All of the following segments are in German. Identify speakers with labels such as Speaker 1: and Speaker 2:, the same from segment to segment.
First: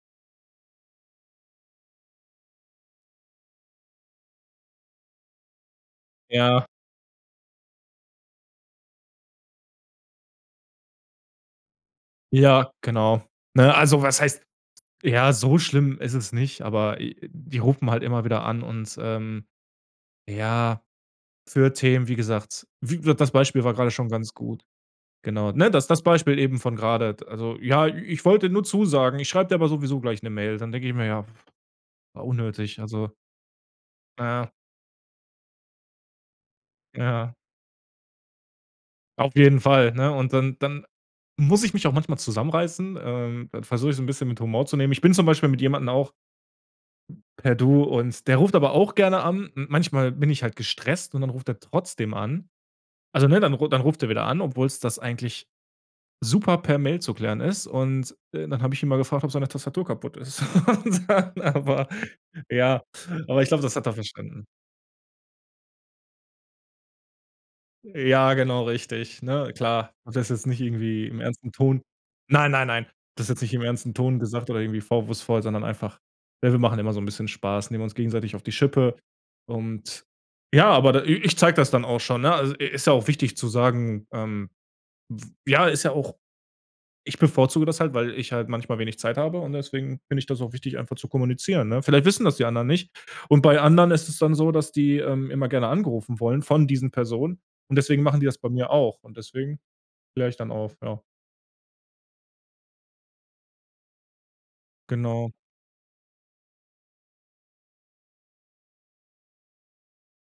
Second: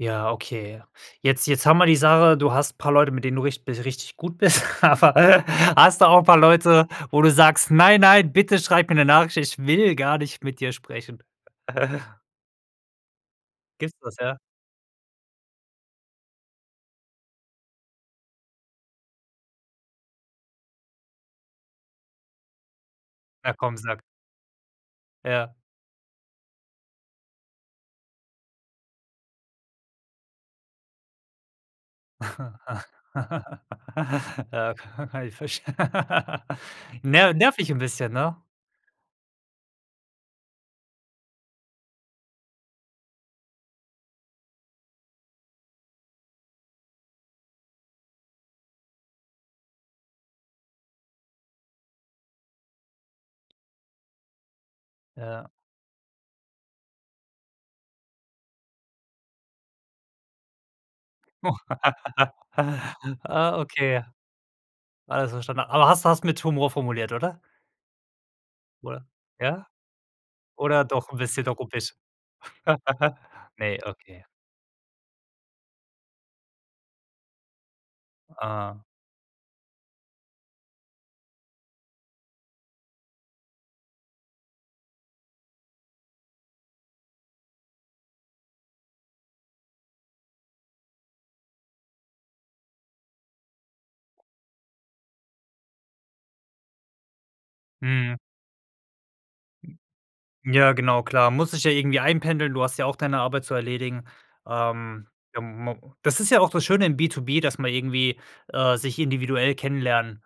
Speaker 1: Ja, okay. Jetzt jetzt haben wir die Sache, du hast paar Leute, mit denen du richt bi richtig gut bist, aber hast du auch paar
Speaker 2: Ja.
Speaker 1: Leute, wo du sagst: „Nein, nein, bitte schreib mir 'ne Nachricht, ich will gar nicht mit dir sprechen.“
Speaker 2: Ja, genau. Ne?
Speaker 1: Gibt's
Speaker 2: Also,
Speaker 1: das,
Speaker 2: was
Speaker 1: ja?
Speaker 2: heißt ja, so schlimm ist es nicht, aber, äh, die rufen halt immer wieder an und, ähm ja, für Themen, wie gesagt wie wird das
Speaker 1: Ja,
Speaker 2: Beispiel war
Speaker 1: komm,
Speaker 2: gerade
Speaker 1: sag.
Speaker 2: schon ganz gut. Genau,
Speaker 1: Ja.
Speaker 2: ne? Das das Beispiel eben von grade t also: „Ja, i ich wollte nur zusagen, ich schreib dir aber sowieso gleich 'ne Mail.“ Dann denke ich mir: „Ja, war unnötig.“ Also. Na ja.
Speaker 1: Ja, ka kann ich verst
Speaker 2: Ja.
Speaker 1: nerv nervig 'n bisschen, ne?
Speaker 2: Auf jeden Fall, ne? Und dann dann muss ich mich auch manchmal zusammenreißen. Ähm, dann versuch ich, so 'n bisschen mit Humor zu nehmen. Ich bin zum Beispiel mit jemandem auch per „Du“ und der ruft aber auch gerne an. M manchmal bin ich halt gestresst und dann ruft er trotzdem an. Also ne? Dann dann ruft er wieder an, obwohl's das eigentlich
Speaker 1: Ja.
Speaker 2: super per Mail zu klären ist und, äh, dann hab ich ihn mal gefragt, ob seine Tastatur kaputt ist. Und dann,
Speaker 1: Oh.
Speaker 2: aber ja, aber ich
Speaker 1: Ah,
Speaker 2: glaub, das hat er
Speaker 1: okay.
Speaker 2: verstanden.
Speaker 1: Alles verstan aber hast du hast du mit Humor formuliert, oder?
Speaker 2: Ja, genau
Speaker 1: Oder?
Speaker 2: richtig, ne?
Speaker 1: Ja?
Speaker 2: Klar, hab das jetzt nicht
Speaker 1: Oder
Speaker 2: irgendwie
Speaker 1: doch 'n
Speaker 2: im
Speaker 1: bisschen
Speaker 2: ernsten Ton
Speaker 1: ruppig?
Speaker 2: nein, nein, nein. Habe das jetzt nicht im
Speaker 1: Ne,
Speaker 2: ernsten Ton
Speaker 1: okay.
Speaker 2: gesagt oder irgendwie vorwurfsvoll, sondern einfach, äh, wir machen immer so 'n bisschen Spaß, nehmen uns gegenseitig auf die
Speaker 1: Ah.
Speaker 2: Schippe und, ja, aber i i ich zeig das dann auch schon, ne? E e also, äh, ist ja auch wichtig zu sagen, ähm, w ja, ist ja auch ich bevorzuge das halt, weil ich halt manchmal wenig Zeit habe und deswegen finde ich das auch wichtig, einfach zu kommunizieren, ne? Vielleicht wissen das die anderen nicht und bei anderen ist es dann so, dass die, ähm, immer gerne angerufen wollen von diesen Personen und deswegen
Speaker 1: Mhm.
Speaker 2: machen die das bei mir auch und deswegen klär ich dann
Speaker 1: Ja,
Speaker 2: auf, ja.
Speaker 1: genau, klar, muss sich ja irgendwie einpendeln. Du hast ja auch deine Arbeit zu erledigen. Ähm,
Speaker 2: Genau.
Speaker 1: ja, ma das ist ja auch das Schöne im B2B, dass man irgendwie, äh, sich individuell kennenlernen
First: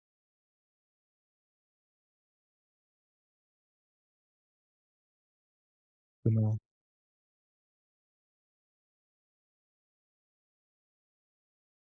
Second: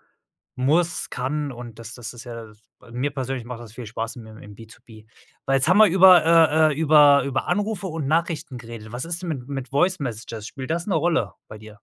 Speaker 1: muss, kann und das das ist ja da mir persönlich macht das viel Spaß im im B2B. Weil, jetzt haben wir über,
Speaker 2: Genau.
Speaker 1: äh äh, über über Anrufe und Nachrichten geredet. Was ist denn mit mit voice messages? Spielt das 'ne Rolle bei dir?